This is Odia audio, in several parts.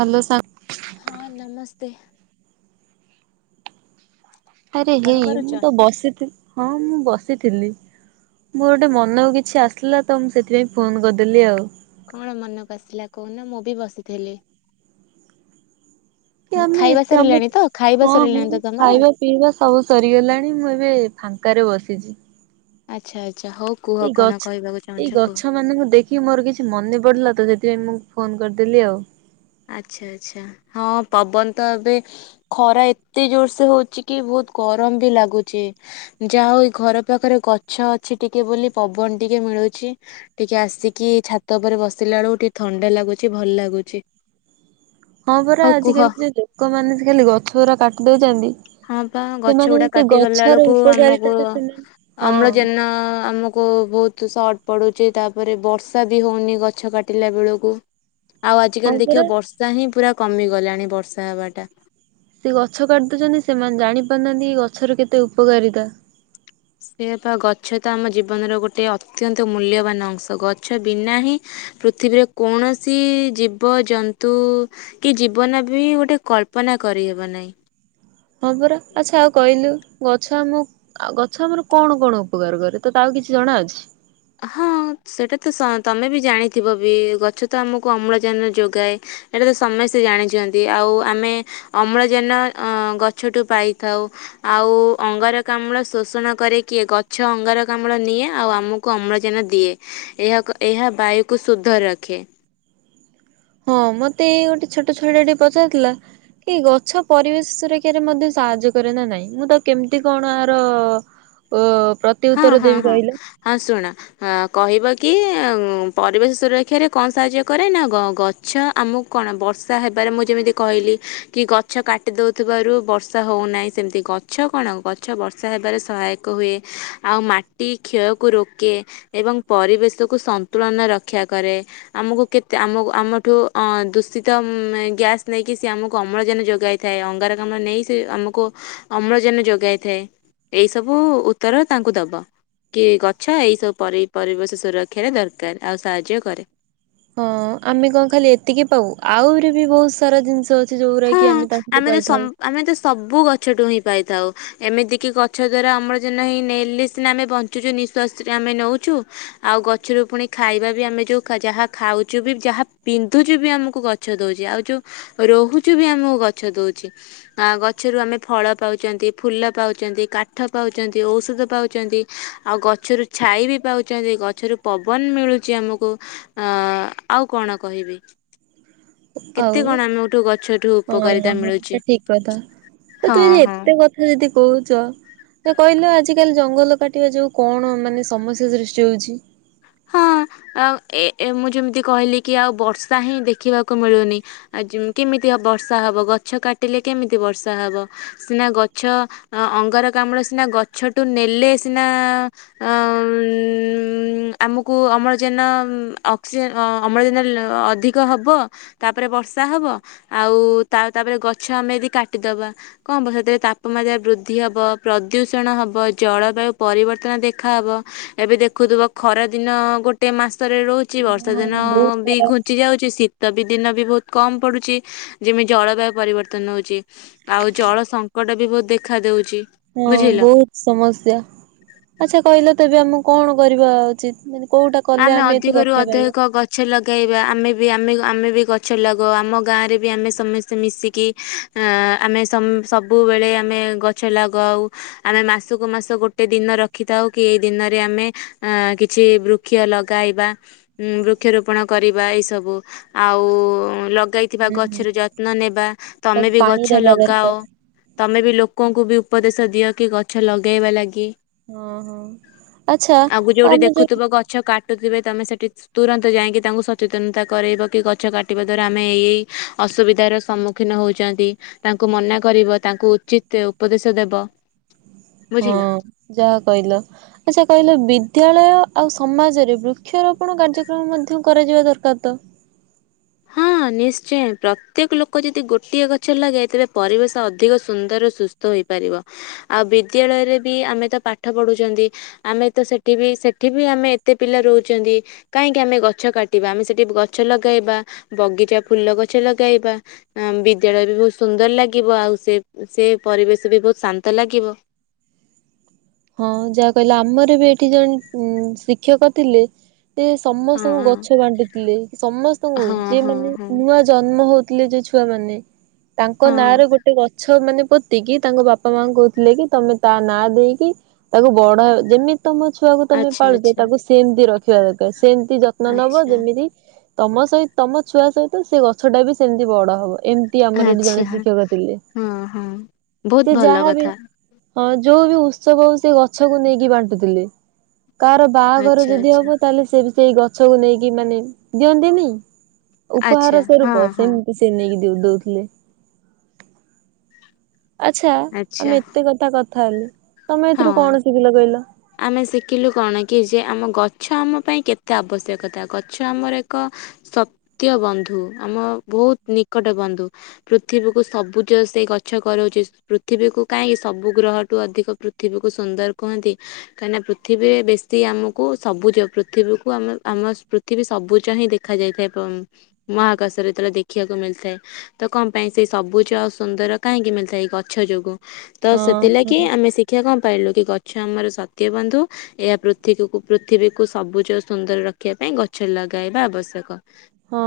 ହ୍ୟାଲୋ ସା ହଁ ନମସ୍ତେ। ଆରେ କଣ ହେଇ କରୁଛ? ମୁଁ ତ ବସିଥିଲି ହଁ ମୁଁ ବସିଥିଲି। ମୋର ଗୋଟେ ମନକୁ କିଛି ଆସିଲା ତ ମୁଁ ସେଥିପାଇଁ ଫୋନ୍ କରିଦେଲି ଆଉ। କଣ ମନକୁ ଆସିଲା କହୁନ ମୁଁ ବି ବସିଥିଲି। କି ଆମେ ଖାଇବା ଏତେ ଆମ ସରିଲାଣି ତ ଖାଇବା ହଁ ସରିଲାଣି ହଁ ତ ତମର? ଖାଇବା ପିଇବା ସବୁ ସରିଗଲାଣି ମୁଁ ଏବେ ଫାଙ୍କାରେ ବସିଚି। ଆଚ୍ଛା, ଆଚ୍ଛା ହଉ କୁହ ଏଇ କଣ ଗଛ କହିବାକୁ ଏଇ ଚାହୁଁଛ କୁହ? ଗଛ ମାନଙ୍କୁ ଦେଖି କି ମୋର କିଛି ମନେ ପଡିଲା ତ ସେଥିପାଇଁ ମୁଁ ଫୋନ କରିଦେଲି ଆଉ। ଆଚ୍ଛା ଆଚ୍ଛା ହଁ ପବନ ତ ଏବେ ଖରା ଏତେ ଜୋର ସେ ହଉଚି କି ବହୁତ ଗରମ ବି ଲାଗୁଚି। ଯାହା ହଉ ଘର ପାଖରେ ଗଛ ଅଛି ଟିକେ ବୋଲି ପବନ ଟିକେ ମିଳୁଛି। ଟିକେ ଆସିକି ଛାତ ଉପରେ ବସିଲା ବେଳକୁ ଟିକେ ଥଣ୍ଡା ଲାଗୁଚି ଭଲ ଲାଗୁଚି। ହଁ ପରା ଆଜିକାଲି ଯୋ ଲୋକମାନେ ଖାଲି ଗଛ ଗୁରା କାଟି ଦଉଚନ୍ତି। ହଁ ବା ଗଛ ଗୁଡା କାଟି ଗଲା ବେଳକୁ ଉପକାରିତା ଆମକୁ ଟା ସେମାନେ ହଁ ଅମ୍ଳଜନ ଆମକୁ କ ବହୁତ ସର୍ଟ ପଡ଼ୁଚି ତାପରେ ବର୍ଷା ବି ହେଉନି ଗଛ କାଟିଲା ବେଳକୁ। ଆଉ ହଁ ଆଜିକାଲି ପରା ଦେଖିବ ବର୍ଷା ହିଁ ପୁରା କମିଗଲାଣି ବର୍ଷା ହବାଟା। ସେ ଗଛ କାଟିଦଉଚନ୍ତି ସେମାନେ ଜାଣିପାରୁନାହାନ୍ତି ଏ ଗଛର କେତେ ଉପକାରିତା। ସେଆ ପା ଗଛ ତ ଆମ ଜୀବନର ଗୋଟେ ଅତ୍ୟନ୍ତ ମୂଲ୍ୟବାନ ଅଂଶ। ଗଛ ବିନା ହିଁ ପୃଥିବୀରେ କୌଣସି ଜୀବ ଜନ୍ତୁ କି ଜୀବନ ବି ଗୋଟେ କଳ୍ପନା କରିହବ ନାହିଁ। ହଁ ପରା ଆଚ୍ଛା ଆଉ କହିଲୁ ଗଛ ଆମ ଆଉ ଗଛ ଆମର କଣ କଣ ଉପକାର କରେ ତ ତା ଆଉ କିଛି ଜଣାଅଛି? ହଁ ସେଇଟା ତ ସ ତମେ ବି ଜାଣିଥିବ ବି ଗଛ ତ ଆମକୁ ଅମ୍ଳଜାନ ଯୋଗାଏ। ଏଇଟା ତ ସମସ୍ତେ ଜାଣିଚନ୍ତି। ଆଉ ଆମେ ଅମ୍ଳଜାନ ଅ ଗଛଠୁ ପାଇଥାଉ। ଆଉ ଅଙ୍ଗାରକାମ୍ଳ ଶୋଷଣ କରେ କିଏ ଗଛ ଅଙ୍ଗରକାମ୍ଳ ନିଏ ଆଉ ଆମୁକୁ କୁ ଅମ୍ଳଜାନ ଦିଏ ଏହାକୁ ଏହା ବାୟୁକୁ ଶୁଧ ରଖେ। ହଁ ମତେ ଏଇ ଗୋଟେ ଛୋଟ ଛୁଆଟା ଟିକେ ପଚାରୁଥିଲା ଏ ଗଛ ପରିବେଶ ସୁରକ୍ଷାରେ ମଧ୍ୟ ସାହାଯ୍ୟ କରେ ନା ନାଇଁ, ମୁଁ ତାକୁ କେମିତି କଣ ଆର କଁ ହଁ ପ୍ରତିଉତ୍ତର ହଁ ଦେବି ହଁ କହିଲେ? ହଁ ଶୁଣ ହଁ କହିବ କି ପରିବେଶ ସୁରାକ୍ଷରେ କଣ ସାହାଯ୍ୟ କରେ ନା ଗ-ଗଛ୍ ଛ ଆମକୁ କଣ ବର୍ଷା ହେବାରେ ମୁଁ ଯେମିତି କହିଲି କି ଗଛ କାଟି ଦଉଥିବାରୁ ବର୍ଷା ହଉନାଇଁ। ସେମିତି ଗଛ କଣ ଗଛ ବର୍ଷା ହେବାରେ ସହାୟକ ହୁଏ। ଆଉ ମାଟି କ୍ଷୟକୁ ରୋକେ ଏବଂ ପରିବେଶକୁ ସନ୍ତୁଳନ ରକ୍ଷା କରେ। ଆମକୁ କେତେ ଆମ ଆମଠୁ ଅଁ ଦୂଷିତ ଗ୍ୟାସ ନେଇକି ସିଏ ଆମକୁ ଅମ୍ଳଜାନ ଯୋଗାଇ ଥାଏ ଅଙ୍ଗାରକାମ୍ଲ ନେଇ ସେ ଆମକୁ ଅମ୍ଳଜାନ ଯୋଗାଇଥାଏ ଏଇ ସବୁ ଉତ୍ତର ତାଙ୍କୁ ଦବ କି ଗଛ ଏଇ ସବୁ ପରେ-ପରିବେଶ ସୁରକ୍ଷାରେ ଦରକାର ଆଉ ସାହାଯ୍ୟ କରେ। ହଁ ଆମେ କଣ ଖାଲି ଏତିକି ପାଉ ଆହୁରି ବି ବହୁତ୍ ସାରା ଜିନିଷ ଅଛ୍ ସେ ଯୋଉରା ହଁ କି ଆମେ ତାଠୁ ତ ସମ୍ ପାଇଥାଉ ଆମେ ତ ସବୁ ଗଛଠୁ ହିଁ ପାଇଥାଉ। ଏମିତି କିି ଗଛ ଦ୍ଵାରା ଅମ୍ଲଜାନ ହିଁ ନେଲେ ସିନା ଆମେ ବଞ୍ଚୁଚୁ ନିଃଶ୍ୱାସରେ ଆମେ ନଉଚୁ। ଆଉ ଗଛୁରୁ ପୁଣି ଖାଇବା ବି ଆମେ ଯୋଉ ଖା-ଯାହା ଖାଉଚୁ ବି ଯାହା ପିନ୍ଧୁଚୁ ବି ଆମକୁ ଗଛ୍ ଛ ଦଉଚି ଆଉ ଯୋଉ ରହୁଚୁ ବି ଆମୁକୁ ଗଛ ଦଉଚି। ଆଁ ଗଛୁରୁ ଆମେ ଫଳ ପାଉଚନ୍ତି ଫୁଲ ପାଉଚନ୍ତି କାଠ ପାଉଚନ୍ତି ଔଷଧ ପାଉଚନ୍ତି। ଆଉ ଗଛୁରୁ ଛାଇ ବି ପାଉଚନ୍ତି ଗଛୁରୁ ପବନ ମିଳୁଚି ଆମୁକୁ। ଆଁ ଆଉ କଣ କହିବି, କେତେ ଆଉ କଣ ଆମେ ଗୋଟେ ଗଛରୁ ହଁ ହଁ ସେ ଠିକ୍ କଥା। ଆ ହଁ ତୁ ଯଦି ହଁ ଏତେ କଥା ଯଦି କହୁଚ ତ କହିଲେ ଆଜିିକାଲି ଜଙ୍ଗଲ କାଟିବା ଯୋଗୁ କଣ ମାନେ ସମସ୍ୟା ସୃଷ୍ଟି ହଉଚି? ହଁ ଆ ଏ-ଏ ମୁଁ ଯେମିତି କହିଲି କି ଆଉ ବର୍ଷା ହିଁ ଦେଖିବାକୁ ମିଳୁନି ଆ ଯୋଁ କେମିତି ଆ ବର୍ଷା ହବ ଗଛ କାଟିଲେ କେମିତି ବର୍ଷା ହବ। ସିନା ଗଛ ଅଙ୍ଗାରକାମ୍ଲ ସିନା ଗଛଠୁ ନେଲେ ସିନା ଆମମମ ଆମୁକୁ ଅମ୍ଳଜାନ ଅକ୍ସିଜେନ ଅ-ଅମ୍ଳଜାନ ଅଧିକ ହବ। ତାପରେ ବର୍ଷା ହବ ଆଉ ତା ତାପରେ ଗଛ ଆମେ ଯଦି କାଟିଦବା କଣହବ ସେଥିରେ ତାପମାତ୍ରା ବୃଦ୍ଧି ହବ ପ୍ରଦୂଷଣ ହବ ଜଳବାୟୁ ପରିବର୍ତ୍ତନ ଦେଖାହେବ। ଏବେ ଦେଖୁଥୁବ ଖରା ଦିନ ଗୋଟେ ମାସରେ ରହୁଚି ହଁ ବର୍ଷା ହଁ ଦିନ ବହୁତ ବି ଖରା ହଉଛି। ଘୁଞ୍ଚି ଯାଉଚି ଶୀତ୍ ତ ବି ଦିନ ବି ବହୁତ୍ କମ ପଡୁଚି ଯେମିତି ଜଳବାୟୁ ପରିବର୍ତ୍ତନ ହଉଚି। ଆଉ ଜଳ ସଙ୍କଟ ବି ବହୁତ୍ ଦେଖା ଦଉଚି। ହଁ ବହୁତ୍ ସମସ୍ୟା ଆଚ୍ଛା କହିଲ ତେବେ ଆମୁକୁ କଣ କରିବା ଉଚିତ ମାନେ କୋଉଟା କଲେ ଆମେ ଏଥୁରୁ ଅଧିକରୁ ରକ୍ଷା ପାଇବା? ଅଧିକ ଗଛ ଲଗେଇବା ଆମେ ବି ଆମେ ଆମେ ବି ଗଛ ଲଗଉ ଆମ ଗାଁରେ ବି ଆମେ ସମେସ୍ତେ ମିଶିକି ଆଁ ଆମେ ସମ୍-ସବୁବେଳେ ଆମେ ଗଛ ଲାଗଉ ଆମେ ମାସୁକୁ ମାସ ଗୋଟେ ଦିନ ରଖିଥାଉ କି ଏଇ ଦିନରେ ଆମେ ଆଁ କିଛି ବୃ କ୍ଷ ଲଗାଇବା ବୃକ୍ଷରୋପଣ କରିବା ଏସବୁ। ଆଉ ଲଗାଇ ଥିବା ହୁଁ ହୁଁ। ଗଛର ଯତ୍ନ ନେବା ତମେ ତାକୁ ବି ପାଣି ଗଛ ଦବା ଲଗାଅ। ଦରକାର ତମେ ବି ଲୋକଙ୍କୁ ବି ଉପଦେଶ ଦିଅ କି ଗଛ ଲଗାଇବା ଲାଗି। ଓହୋ ଆଚ୍ଛା ଆମେ ଯୋଉ ଛ କାଟୁଥିବେ ତମେ ସେଠି ତୁରନ୍ତ ଯାଇକି ତାଙ୍କୁ ସଚେତନତା କରରୋଇବ କି, ଗଛ କାଟିବା ଦ୍ଵାରା ଆମେ ଏଇ ଏଇ ଅସୁବିଧାର ସମ୍ମୁ ଖୀନ ହଉଛନ୍ତି। ତାଙ୍କୁ ମନା କରିବ ତାଙ୍କୁ ଉଚିତ ଉପଦେଶ ଦେବ। ହଁ, ବୁଝିଲ। ଯାହା କହିଲ। ଆଚ୍ଛା କହିଲେ ବିଦ୍ୟାଳୟ ଆଉ ସମାଜରେ ବୃକ୍ଷରୋପଣ କାର୍ଯ୍ୟକ୍ରମ ମଧ୍ୟ କରାଯିବା ଦରକାର ତ। ହଁ, ନିଶ୍ଚୟ। ପ୍ରତ୍ୟେକ ଲୋକ ଯଦି ଗୋଟିଏ ଗଛ ଲଗାଏ, ତେବେ ପରିବେଶ ଅଧିକ ସୁନ୍ଦର, ସୁସ୍ଥ ହେଇପାରିବ। ଆଉ ବିଦ୍ୟାଳୟରେ ବି ଆମେ ତ ପାଠ ପଢ଼ୁଛନ୍ତି। ଆମେ ତ ସେଠି ବି ସେଠି ବି ଆମେ ଏତେ ପିଲା ରହୁଛନ୍ତି। କାହିଁକି ଆମେ ଗଛ କାଟିବା? ଆମେ ସେଠି ଗଛ ଲଗେଇବା। ବଗିଚା ଫୁଲ ଗଛ ଲଗେଇବା ଆ ବିଦ୍ୟାଳୟ ବି ବହୁତ ସୁନ୍ଦର ଲାଗିବ ଆଉ ସେ ସେ ପରିବେଶ ବି ବହୁତ ଶାନ୍ତ ଲାଗିବ। ହଁ, ଯାହା କହିଲ। ଆମର ବି ଏଠି ଜଣେ ଉ ଶିକ୍ଷକ ଥିଲେ ସେ ହଁ ସମସ୍ତଙ୍କୁ ଗଛ ବାଣ୍ଟୁଥିଲେ, ସମସ୍ତଙ୍କୁ ହଁ ଯିଏ ହଁ ମାନେ ହଁ ନୂଆ ଜନ୍ମ ହଉଥିଲେ ଯୋଉ ଛୁଆମାନେ। ତାଙ୍କ ହଁ ନାଁରେ ଗୋଟେ ଗଛ ମାନେ ପୋତିକି, ତାଙ୍କ ବାପା ମାଙ୍କୁ କହୁଥିଲେ କି ତମେ ତା ନା ଦେଇକି ତାକୁ ବଡ଼, ଯେମିତି ତମ ଛୁଆକୁ ତମେ ଆଚ୍ଛା ପାଳୁଛ ଆଚ୍ଛା ତାକୁ ସେମିତି ରଖି ରଖିବା ଦରକାର। ସେମିତି ଯତ୍ନ ନବ ଆଚ୍ଛା ଯେମିତି ତମ ସହିତ ତମ ଛୁଆ ସହିତ ସେ ଗଛଟା ବି ସେମିତି ବଡ ହବ। ଏମି ତି ଆମର ଏଠି ଆଚ୍ଛା ଜଣେ ଶିକ୍ଷକ ଥିଲେ। ହଁ ହଁ ବହୁତ ସେ ଭଲ ଯାହା ବି କଥା ହଁ ଯୋଉ ବି ଉତ୍ସବ ହଉ ସେ ଗଛକୁ ନେଇକି ବାଣ୍ଟୁଥିଲେ। କାହାର ବାହାଘର ଆଚ୍ଛା ଯଦି ଆଚ୍ଛା ହବ, ତାହେଲେ ସିଏ ବି ସେଇ ଗଛକୁ ନେଇକି ମାନେ ଦିଅନ୍ତିନି ଆଚ୍ଛା ଉପହାର ହଁ ସ୍ୱରୂପ, ହଁ ସେମିତି ସେ ନେଇକି ଦଉଥିଲେ। ଆଚ୍ଛା ଆଚ୍ଛା ଆମେ ଏତେ କଥା କଥା ହେଲୁ, ତମେ ହଁ ଏଥିରୁ କଣ ଶିଖିଲ କହିଲ? ଆମେ ଶିଖିଲୁ କଣ କି ଯେ, ଆମ ଗଛ ଆମ ପାଇଁ କେତେ ଆବଶ୍ୟକତା, ଗଛ ଆମର ଏକ ସତ୍ୟ ବନ୍ଧୁ, ଆମ ବହୁତ ନିକଟ ବନ୍ଧୁ। ପୃଥିବୀକୁ ସବୁଜ ସେଇ ଗଛ କରଉଛି, ପୃଥିବୀକୁ କାହିଁକି ସବୁ ଗ୍ରହଠୁ ଅଧିକ ପୃଥିବୀକୁ ସୁନ୍ଦର କୁହନ୍ତି? କାହିଁକି ନା ପୃଥିବୀରେ ବେଶୀ ଆମକୁ ସବୁଜ, ପୃଥିବୀକୁ ଆମ ଆମ ପୃଥିବୀ ସବୁଜ ହିଁ ଦେଖା ଯାଇଥାଏ। ମହାକାଶରେ ଯେତେବେଳେ ଦେଖିବାକୁ ମିଳିଥାଏ। ତ କଣ ପାଇଁ ସେଇ ସବୁଜ ଆଉ ସୁନ୍ଦର କାହିଁକି ମିଳିଥାଏ? ଏଇ ଗଛ ଯୋଗୁଁ। ତ ହଁ ସେଥିଲାଗି ହଁ। ଆମେ ଶିକ୍ଷା କଣ ପାଇଲୁ, କି ଗଛ ଆମର ସତ୍ୟ ବନ୍ଧୁ ଏହା ପୃଥିବୀକୁ-ପୃଥିବୀକୁ ସବୁଜ ଓ ସୁନ୍ଦର ରଖିବା ପାଇଁ ଗଛ ଲଗାଇବା ଆବଶ୍ୟକ। ହଁ,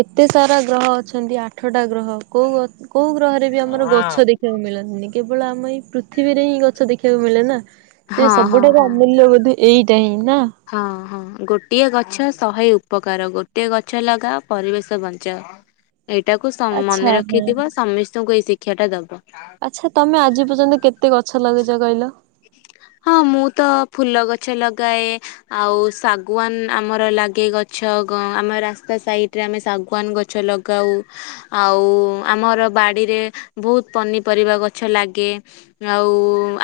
ଏତେ ସାରା ଗ୍ରହ ଅଛନ୍ତି, ଆଠଟା ଗ୍ରହ। କୋଉ ଗ୍ର କୋଉ ଗ୍ରହରେ ବି ଆମର ହଁ। ଗଛ ଦେଖି ବାକୁ ମିଳନ୍ତିନି। କେବଳ ଆମ ଏଇ ପୃଥିବୀରେ ହିଁ ଗଛ ଦେଖିବାକୁ ମିଳେ ନା। ସେ ହଁ ହଁ ସବୁଠାରୁ ହଁ ଅମୂଲ୍ୟବୋଧ ଏଇଟା ହିଁ। ନା? ହଁ ହଁ, ଗୋଟିଏ ଗଛ ଶହେ ଉପକାର। ଗୋଟିଏ ଗଛ ଲଗାଅ ପରିବେଶ ବଞ୍ଚାଅ। [inaudible] ଏଇଟାକୁ ସ ଆଚ୍ଛା ମନେ ହଁ। ରଖିଥିବ, ସମସ୍ତଙ୍କୁ ଏଇ ଶିକ୍ଷା ଟା ଦବ। ଆଚ୍ଛା ତମେ ଆଜି ପର୍ଯ୍ୟନ୍ତ କେତେ ଗଛ ଲଗେଇଛ କହିଲ? ହଁ, ମୁଁ ତ ଫୁଲ ଗଛ ଲଗାଏ ଆଉ ଶାଗୁଆାନ ଆମର ଲାଗେ ଗଛ, ଆମ ରାସ୍ତା ସାଇଡରେ ଆମେ ଶାଗୁଆାନ ଗଛ ଲଗାଉ। ଆଉ ଆମର ବାଡିରେ ବହୁତ ପନିପରିବା ଗଛ ଲାଗେ। ଆଉ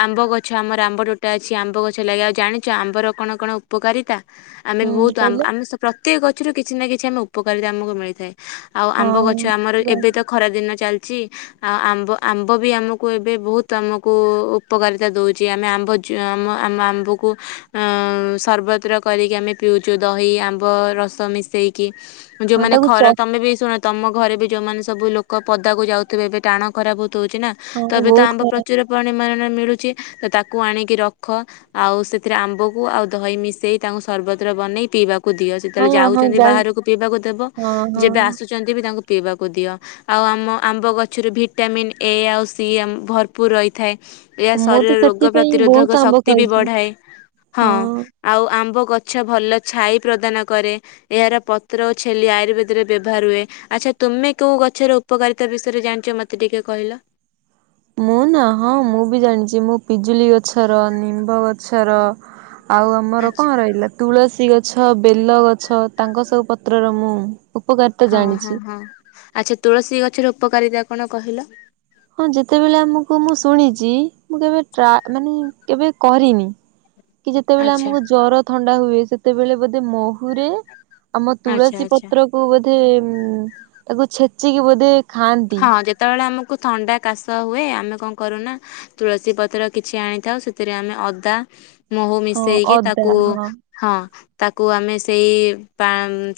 ଆମ୍ବ ଗ ଛ ଆମର ଆମ୍ବତୋଟା ଅଛି ଆମ୍ବ ଗଛ ଲାଗେ। ଆଉ ଜାଣିଛ ଆମ୍ବର କଣ କଣ ଉପକାରିତା? ଆମେ ହୁଁ ବହୁତ କହିଲ? ଆମେ ପ୍ରତ୍ୟେକ ଗଛରୁ କିଛି ନା କିଛି ଆମେ ଉପକାରିତା ଆମକୁ ମିଳିଥାଏ। ଆଉ ଆମ୍ବ ହଁ ଗଛ ଆମର ଏବେ ଜାଣି ତ ଖରା ଦିନ ଚାଲି ଚି ଆଉ ଆମ୍ବ ଆମ୍ବ ବି ଆମକୁ ଏବେ ବହୁତ ଆମକୁ ଉପକାରିତା ଦଉ ଚି ଆମେ ଆମ୍ୱ ଚ ଆମ ଆମ୍ବକୁ ଆଁ ସର୍ବତ୍ର କରିକି ଆମେ ପିଉଛୁ ଦହି ଆମ୍ବ ରସ ମିଶେଇକି ହଁ ଯୋଉମାନେ ତାକୁ ଚ ଖର ତମେ ବି ଶୁଣ ତମ ଘରେ ବି ଯୋଉମାନେ ସବୁ ଲୋକ ପଦାକୁ ଯାଉଥିବେ ଏବେ ଟାଣ ଖରା ବହୁତ ହଉଛି ନା। ହଁ ତବେ ତ ବହୁତ ଆମ୍ବ ଖରାପ ପ୍ରଚୁର ପରିମାଣରେ ମିଳୁଛି ତ ତାକୁ ଆଣିକି ରଖ। ଆଉ ସେଥିରେ ଆମ୍ବକୁ ଆଉ ଦହି ମିଶେଇ ତାଙ୍କୁ ସର୍ବତ ବନେଇ ପିଇବାକୁ କୁ ଦିଅ ସେତେବେଳେ ହଁ ହଁ ଯାଉଛନ୍ତି ଜାଣି ବାହାରକୁ ପିଇବାକୁ ଦବ ହଁ ଯେବେ ହଁ ଆସୁଛନ୍ତି ବି ତାଙ୍କୁ ପିଇବାକୁ ଦିଅ। ଆଉ ଆମ ଆମ୍ବ ଗଛରେ ଭିଟାମିନ୍ ଏ ଆଉ ସି ଆମ୍ ଭରପୁର ରହିଥାଏ। ମୁଁ ଶରୀରର ତ ରୋଗ ସେଥିପାଇଁ ବହୁତ ପ୍ରତିରୋଧକ ଆମ୍ବ ଶକ୍ତି ବି ଖାଉଛି ବଢାଏ ହଁ। ଆଉ ଆମ୍ବ ଗଛ ଭଲ ଛାଇ ପ୍ରଦାନ କରେ। ଏହାର ପତ୍ର ଓ ଛେଲି ଆୟୁର୍ବେଦରେ ବ୍ୟବହାର ହୁଏ। ଆଚ୍ଛା ତୁମେ କୋଉ ଗଛର ଉପକାରିତା ବିଷୟରେ ଜାଣିଛ ମୋତେ ଟିକେ କହିଲ? ମୁଁ ନା ହଁ ମୁଁ ବି ଜାଣିଛି ମୁଁ ପିଜୁଳି ଗଛର ନିମ୍ବ ଗଛର ଆଉ ଆମର କଣ ଆଚ୍ଛା ରହିଲା ତୁଳସୀ ଗଛ ବେଲ ଗଛ ତାଙ୍କ ସବୁ ପତ୍ରର ମୁଁ ଉପକାରିତା ହଁ ହଁ ଜାଣିଛି। ହଁ। ଆଚ୍ଛା ତୁଳସୀ ଗଛର ଉପକାରିତା କଣ କହିଲ? ହଁ ଯେତେବେଳେ ଆମକୁ ମୁଁ ଶୁଣିଛି ମୁଁ କେବେ ଟ୍ରା ମାନେ କେବେ କରିନି। କି ଯେତେବେଳେ ଆଚ୍ଛା ଆମକୁ ଜର ଥଣ୍ଡା ହୁଏ ସେତେବେଳେ ବୋଧେ ମହୁ ହୁରେ ଆମ ଆଚ୍ଛା ତୁଳସୀ ଆଚ୍ଛା। ପତ୍ରକୁ ବୋଧେ ଉ ତାକୁ ଛେଚିକି ବୋଧେ ଖାଆନ୍ତି। ହଁ ଯେତେବେଳେ ଆମକୁ ଥଣ୍ଡା କାଶ ହୁଏ ଆମେ କଣ କରୁନା ତୁଳସୀ ପତ୍ର କିଛି ଆଣିଥାଉ ସେଥିରେ ଆମେ ଅଦା ମହୁ ହଁ ମିଶେଇକି ଅଦା ତାକୁ ହଁ ହଁ। ତାକୁ ଆମେ ସେଇ ପା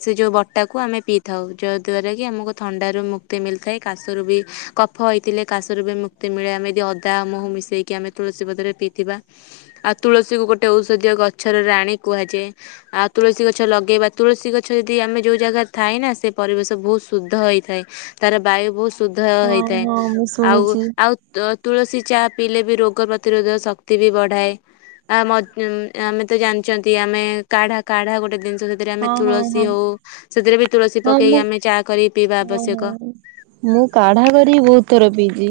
ସେ ଯୋଉ ବଟାକୁ ଆମେ ପିଇଥାଉ ଯଦ୍ଵାରା କି ଆମକୁ ଥଣ୍ଡାରୁ ମୁକ୍ତି କ୍ତି ମିଳିଥାଏ କାଶରୁ ବି କଫ ହେଇଥିଲେ କାଶରୁ ବି ମୁକ୍ତି ମିଳେ ଆମେ ଯଦି ଅଦା ମୁହୁ ମିଶେଇକି ଆମେ ତୁଳସୀ ପତ୍ରରେ ପିଇଥିବା ଆଉ ତୁଳସୀକୁୁ ଗୋଟେ ଔଷଧୀୟ ଗଛରେ ରାଣି କୁହାଯାଏ। ଆଉ ତୁଳସୀ ଗଛ ଲଗେଇବା ତୁଳସୀ ଗଛ ଯଦି ଆମେ ଯୋଉ ଜାଗାରେ ଥାଏ ନା ସେ ପରିବେଶ ବହୁତ ଶୁଦ୍ଧ ହେଇଥାଏ। ତାର ବାୟୁ ବହୁତ ଶୁଦ୍ଧ ହଁ ହେଇଥାଏ ହଁ ମୁଁ ଆଉ ଶୁଣିଛି ଆଉ ତ ତୁଳସୀ ଚା ପିଇଲେ ବି ରୋଗ ପ୍ରତିରୋଧ ଶକ୍ତି ବି ବଢ଼ାଏ। ଆ ମତ ଉ ଆମେ ତ ଜାଣିଛନ୍ତି ଆମେ କାଢା କାଢା ଗୋଟେ ଜିନିଷ ଯ ସେଥିରେ ଆମେ ହଁ ହଁ ତୁଳସୀ ହଁ। ହଉ ସେଥିରେ ବି ତୁଳସୀ ହଁ ମୁଁ ପକେଇକି ଆମେ ଚା କରିକି ପିଇବା ହଁ ହଁ ଆବଶ୍ୟକ। ମୁଁ କାଢା କରିକି ବହୁତ ଥର ପିଇଛି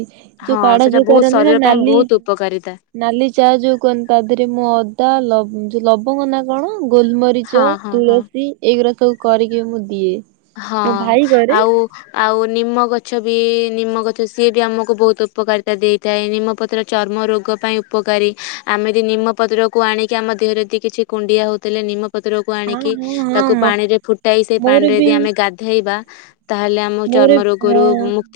ହଁ ଯୋଉ କାଢା ସେଟା ଯୋଉ ବହୁତ କରନ୍ତି ନା ଶରୀର ପାଇଁ ନାଲି ବହୁତ ଉପକାରିତା ନାଲି ଚା ଯୋଉ କହନ୍ତି ତା ଦେହରେ ଏନ୍ ଅଦା ଯୋଉ ଲ ଲବଙ୍ଗ ନା କଣ ହଁ ଗୋଲମରିଚ ହଁ ହଁ। ତୁଳସୀ ଏଇଗୁଡା ସବୁ କରିକି ମୁଁ ଦିଏ। ହଁ ମୋ ଭାଇ କରେ ଆଉ ଆଉ ନିମ ଗଛ ବି ନିମ ଗଛ ସିଏ ବି ଆମକୁ ବହୁତ ଉପକାରିତା ଦିଏ। ଥାଏ ନିମପତ୍ର ଚର୍ମ ରୋଗ ପାଇଁ ଉପକାରୀ ଆମେଦି ନିମପତ୍ରକୁ ଆଣିକି ଆମ ଦେହରେ ଯଦି କିଛି କୁଣ୍ଡିଆ ହଉଥିଲେ ନିମପତ୍ରକୁ ହଁ ଆଣିକି ହଁ ହଁ ତାକୁ ମ ପାଣିରେ ଫୁଟାଇ ସେଇ ପାଣି ମୋର ରେ ବି ଗାଧେଇବା ତାହେଲେ ଆମ ମୋର ଚର୍ମ ହଁ ରୋଗରୁ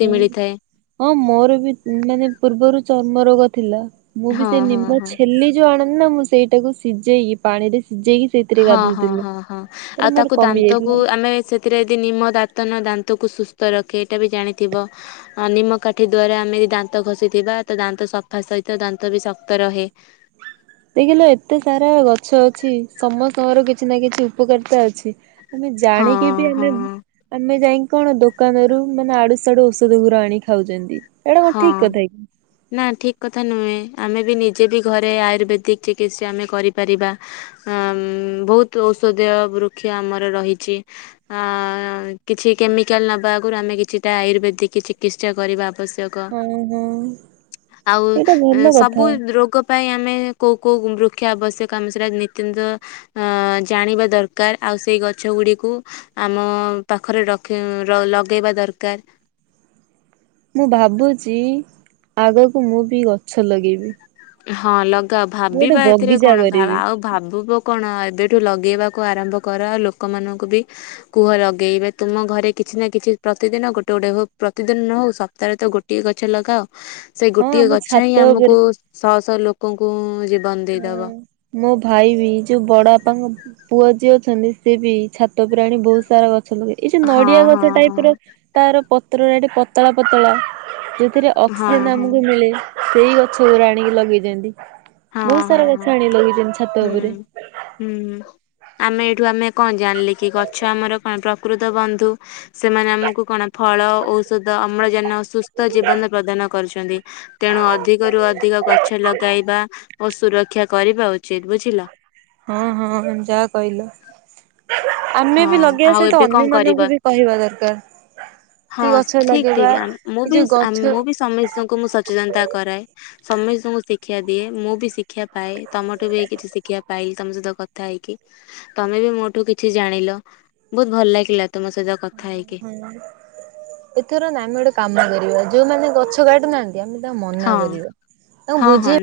ହଁ ମିଳିଥାଏ। ହଁ ମୋର ବି ମାନେ ପୂର୍ବରୁ ଚର୍ମ ରୋଗ ଥିଲା ମୁଁ ବି ହଁ ସେ ହଁ ନିମ୍ ହଁ। ଛେଲି ଯୋଉ ଆଣନ୍ତି ନା ମୁଁ ସେଇଟାକୁ ସିଝେଇକି ପାଣିରେ ସିଝେଇକି ସେଇଥିରେ ହଁ ହଁ ଗାଧଉଥିଲି। ହଁ ହଁ ତାରେ ଆଉ ମୋର ତାକୁ କମି ଯାଇଥିଲା। ଦାନ୍ତକୁ ଆମେ ସେ ରେ [unintelligible] ନିମ ଦାନ୍ତନ ଦାନ୍ତକୁ ସୁସ୍ଥ ରଖେ ଏଇଟା ବି ଜାଣିଥିବ? ଆଁ ନିମକାଠି ଦ୍ଵାରା ଆମେ ଯଦି ଦାନ୍ତ ଘଷିଥିବା ତ ଦାନ୍ତ ସଫା ସହିତ ଦାନ୍ତ ବି ଶକ୍ତ ରହେ। ଦେଖିଲ, ଏତେ ସାରା ଗଛ ଅଛି ସମସ୍ତଙ୍କର କିଛି ନା କିଛି ଉପକାରିତା ଅଛି। ଆମେ ହଁ ଜାଣିକି ବି ହଁ ଆମେ ଆମେ ଯାଇକି କଣ, ଦୋକାନରୁୁ ମାନେ ଆଡୁ ସାଡୁ ଔଷଧ ଗୁରା ଆଣି ଖାଉଛନ୍ତି। ଏଇଟା କଣ ହଁ। ଠିକ କଥା କି? ନା ଠିକ୍ କଥା ନୁହେଁ। ଆମେ ବି ନିଜେ ବି ଘରେ ଆୟୁର୍ବେଦିକ ଚିକିତ୍ସା ଆମେ କରିପାରିବା। ଅଁ, ଉଁ, ବହୁତ ଔଷଧୀୟ ବୃକ୍ଷ ଆମର ରହିଛି। ଅ, କିଛି କେମିକାଲ ନବା ଆଗରୁ ଆମେ କିଛିଟା ଆୟୁର୍ବେଦିକ ଚିକିତ୍ସା କରିବା ଆବଶ୍ୟ କ, ହଁ ହଁ ଆଉ ଏଇଟା ଭଲ ଏଁ, ସବୁ କଥା ରୋଗ ପାଇଁ ଆମେ କୋଉ କୋଉ ବୃକ୍ଷ ଆବଶ୍ୟକ ଆମ ସେଟା ନିତ୍ୟନ୍ତ ଅ, ଜାଣିବା ଦରକାର। ଆଉ ସେଇ ଗଛ ଗୁଡିକୁ ଆମ ପାଖରେ ରଖି ର- ଲଗେଇବା ଦରକାର। ମୁଁ ଭାବୁଛି, ଆଗକୁ ମୁଁ ବି ଗଛ ଲଗେଇବି। ହଁ ଲଗାଅ, ମୁଁ ଗୋଟେ ଭାବିବା ଏଥିରେ ବଗିଚା କଣ? ଭା- କରିବି ଆଉ ଭାବୁବ କଣ ଏବେଠୁ ଲଗେଇବାକୁ ଆରମ୍ଭ କର। ଲୋକମାନଙ୍କୁ ବି କୁହ ଲଗେଇବେ। ତୁମ ଘରେ କିଛି ନା କିଛି ପ୍ରତିଦିନ ଗୋଟେ ଗୋଟେ ହୁ- ପ୍ରତିଦିନ ନ ହଉ ସପ୍ତାହରେ ତ ଗୋ ଟିଏ ଗଛ ଲଗାଅ। ସେଇ ହଁ ଗୋଟିଏ ଆମ ଗଛ ହିଁ ଛାତ ଉପରେ ଆମକୁ ଶହ ଶହ ଲୋକଙ୍କୁ ଜୀବନ ହଁ ଦେଇଦବ। ମୋ ଭାଇ ବି, ଯୋଉ ବଡ ବାପାଙ୍କ ପୁଅ ଯିଏ ଅଛନ୍ତି ସିଏ ବି ଛାତ ଉପରେ ଆଣି ବହୁତ ସାରା ଗଛ ଲଗେଇ ଏଇ ଯୋଉ ହଁ ନଡିଆ ହଁ ଗଛ ଟାଇପ୍ ହଁ। ର ତାର ପତ୍ର ଏଠି ପତଳା ପତଳା ଯୋଉଥିରେ ହଁ ଅକ୍ସିଜେନ୍ ହଁ ଆମକୁ ମିଳେ। ସେଇ ଗଛଗୁରା ଆଣିକି ଲଗେଇଚନ୍ତି, ହଁ ବହୁତ ହଁ ସାରା ହଁ ଗଛ ଆଣିକି ଲଗେଇଚନ୍ତି ଛାତ ଉପରେ। ହୁଁ ହୁଁ, ଆମେ ଏଇଠୁ ଆମେ କଣ ଜାଣିଲେ କି ଗଛ ଆମର କଣ ପ୍ରକୃତ ବନ୍ଧୁ। ସେମାନେ ଆମକୁ କଣ ଫଳ, ଔଷଧ, ଅମ୍ଳଜାନ, ସୁସ୍ଥ ଜୀବନ ପ୍ରଦାନ କରୁଛନ୍ତି। ତେଣୁ ଅଧିକରୁୁ ଅଧିକ ଗଛ ଲଗାଇବା ଓ ସୁରକ୍ଷା କରିବା ଉଚିତ୍। ବୁଝିଲ? ହଁ ହଁ ଯାହା କହିଲ। ଆମେ ହଁ ବି ଲଗେଇବା ଆଉ ସହିତ ଏବେ କଣ ଅନ୍ୟ କରିବା। ମାନଙ୍କୁ ବି କହିବା ଦରକାର। ହଁ କି ଗଛ ଠିକ୍ ଲଗେଇବା ଠିକ୍ ଆମ୍ ମୁଁ ଏଇ ବି ଯୋଉ ଆମ୍ ଗଛ ମୁଁ ବି ସମିସ୍ ସ୍ତଙ୍କୁ ମୁଁ ସଚେତନତା କରାଏ। ସମସ୍ତଙ୍କୁ ଶିକ୍ଷା ଦିଏ। ମୁଁ ବି ଶି କ୍ଷା ପାଏ। ତୋମଠୁ ବି କିଛି ଶିକ୍ଷା ପାଇଲି ତୋମ ସହିତ କଥା ହେଇକି। ତୋମେ ବି ମୋଠୁ କି ଛି ଜାଣିଲ, ବହୁତ ଭଲ ଲାଗିଲା ତୋମ ସହିତ କଥା ହେଇକି ଏଥର ନା ଆମେ ଗୋଟେ କାମ କରିବା। ଯୋଉମାନେ ଗଛ କାଟୁନାହାନ୍ତି ଆମେ ତାଙ୍କୁ ହଁ ମନା କରିବା। ତାଙ୍କୁ ହଁ ବୁଝେ ହଁ